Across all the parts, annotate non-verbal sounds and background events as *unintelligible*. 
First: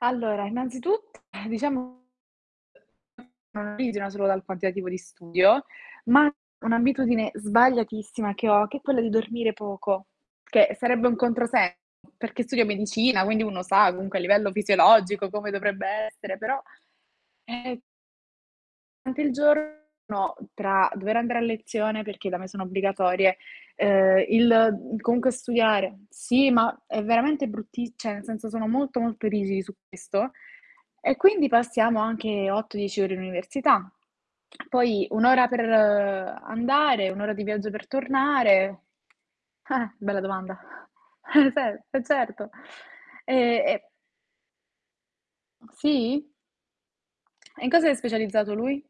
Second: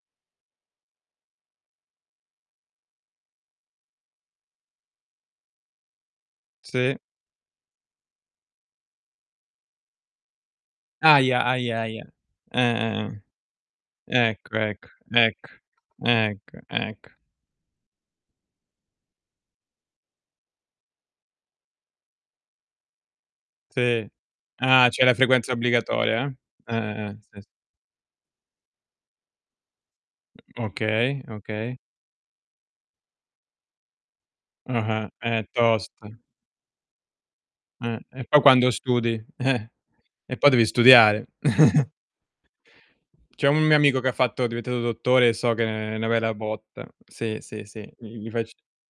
Allora, innanzitutt *sighs* diciamo solo dal quantitativo di studio, ma Sì. un'abitudine sbagliatissima che ho, che è quella di dormire poco, che sarebbe un Ahia, controsenso, ahia, ahia. perché studio Eh-eh, eh. medicina, quindi uno sa comunque a livello Ecco, ecco. fisiologico come Ecco, dovrebbe essere ecco, però, ecco. ehm rante il giorno, tra dover andare a lezione perché da me sono obbligatorie, Sì. uhm, Ah, il c'è la comunque frequenza studiare obbligatoria, sì, eh? ma è Eh-eh, eh. Sì, s veramente brutti cioè nel senso, sono molto, molto rigidi su questo e Okay, quindi okay. passiamo anche 8-10 ore in università. Poi Ah-ah, 1 è ora per tosta. andare, 1 ora di viaggio per Eh, e poi quando tornare studi? Eh. eh, bella E po' domanda. devi studiare. Eh vero, *chuckles* eh certo, certo. C'è un E, mio ehm amico che ha fatto è diventato dottore e so che è 'na Sì. bella botta. Sì, E sì, in cosa sì, è gl gli specializzato facci lui?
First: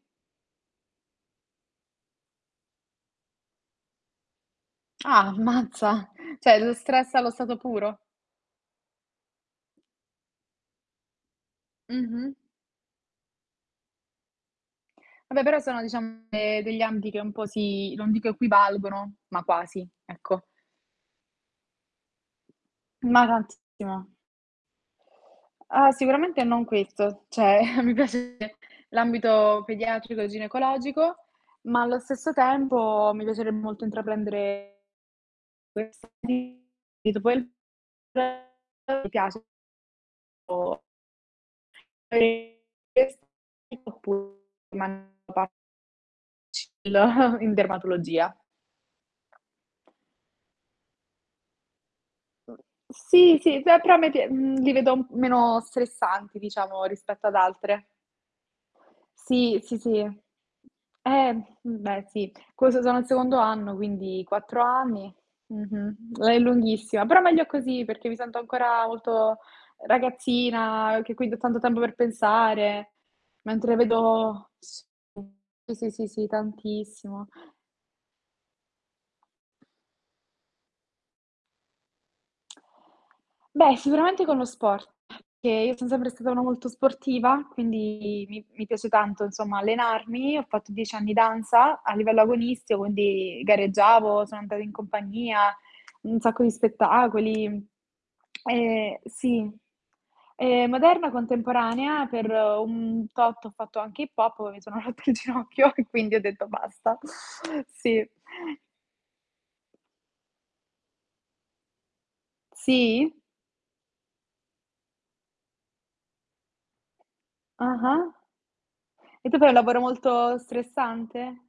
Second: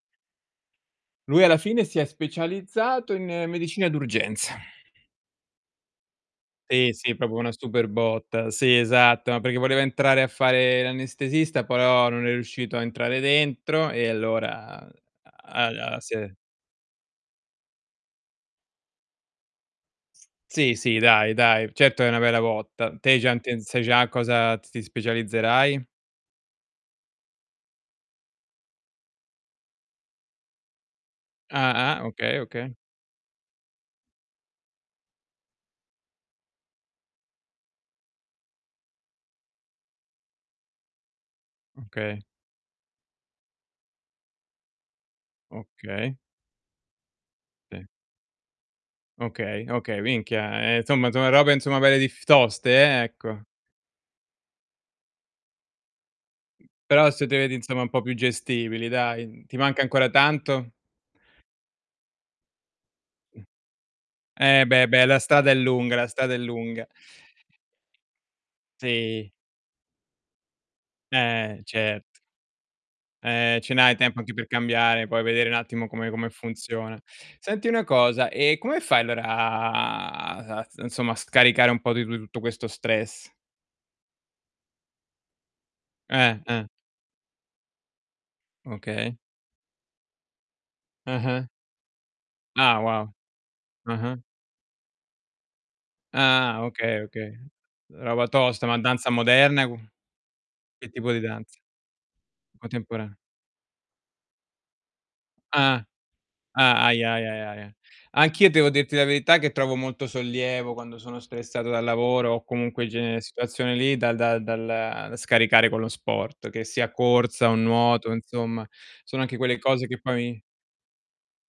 Lui alla fine si è specializzato in medicina d'urgenza. Ah, mazza, cioè lo Sì, stress sì, allo proprio una stato super puro. botta. Sì, esatto, ma perché voleva entrare a fare l'anestesista, poi oh, non è Mh-mh. riuscito a entrare dentro e allora, Vabbè però a sono a diciam se e degli ambiti che un po' si, non dico equivalgono, ma quasi, ecco. Sì, sì, dai, dai, certo che è una bella botta. Te hai Ma già intenz sai già tantissimo. in cosa t ti specializzerai? Ah, sicuramente non questo. Cioè, *chuckles* mi piace l'ambito pediatrico e ginecologico, ma allo Ah-ah, stesso okay, okay. tempo mi piacerebbe molto intraprendere *unintelligible* mi piace o Okay. *unintelligible* Okay. *unintelligible* *chuckles* in Sì. dermatologia. Okay, okay. Minchia, ehm, somma, sono robe insomma belle dif toste, ehm, Sì, ecco. sì, cioè però a me pie mhmm, li vedo meno stressanti, diciamo, Però se rispetto ad te vedi insomma altre. un po' più gestibili, dai. Ti Sì, sì, manca sì. ancora tanto? Ehm, mhmm, beh sì. *unintelligible* sono al secondo Mh. anno, quindi 4 Eh, beh, beh, anni. la strada è lunga, la Mh-mh. strada è È lunga. lunghissima, però meglio così perché mi sento ancora Sì. molto ragazzina, uhm, che quindi ho tanto Eh, tempo per cert pensare, Eh, ce mentre n'hai tempo anche per vedo s cambiare, poi vedere un sì, attimo sì, sì, come sì, come funziona. tantissimo. Senti una cosa: ehm, come fai allora a s insomma a scaricare un po' di tu tutto questo stress? Beh, sicuramente con lo sport, che io sono sempre stata Eh, una molto eh. sportiva, quindi mi mi piace Okay. tanto insomma allenarmi. Ho fatto 10 anni di Ah-ah. danza a livello agonistico, Ah, wow. quindi Ah-ah. gareggiavo, sono andata in compagnia, un sacco di Ah, okay, okay. spettacoli. Roba tosta, ma Ehm, danza sì. moderna qu Ehm, che moderna tipo di danza? contemporanea, per un Contemporane tot ho fatto anche hip hop, poi mi sono rotta il ginocchio Ah. e quindi ho detto Ah. basta. Ahia, ahia, ia, ahia. Sì. Anch'io devo dirti la verità che trovo molto sollievo quando sono stressato dal lavoro o comunque in Sì? genere situazioni lì, da da dal da scaricare con lo sport, che sia corsa o nuoto, Ah-ah. insomma, sono E anche tu fai un quelle lavoro cose che molto poi stressante?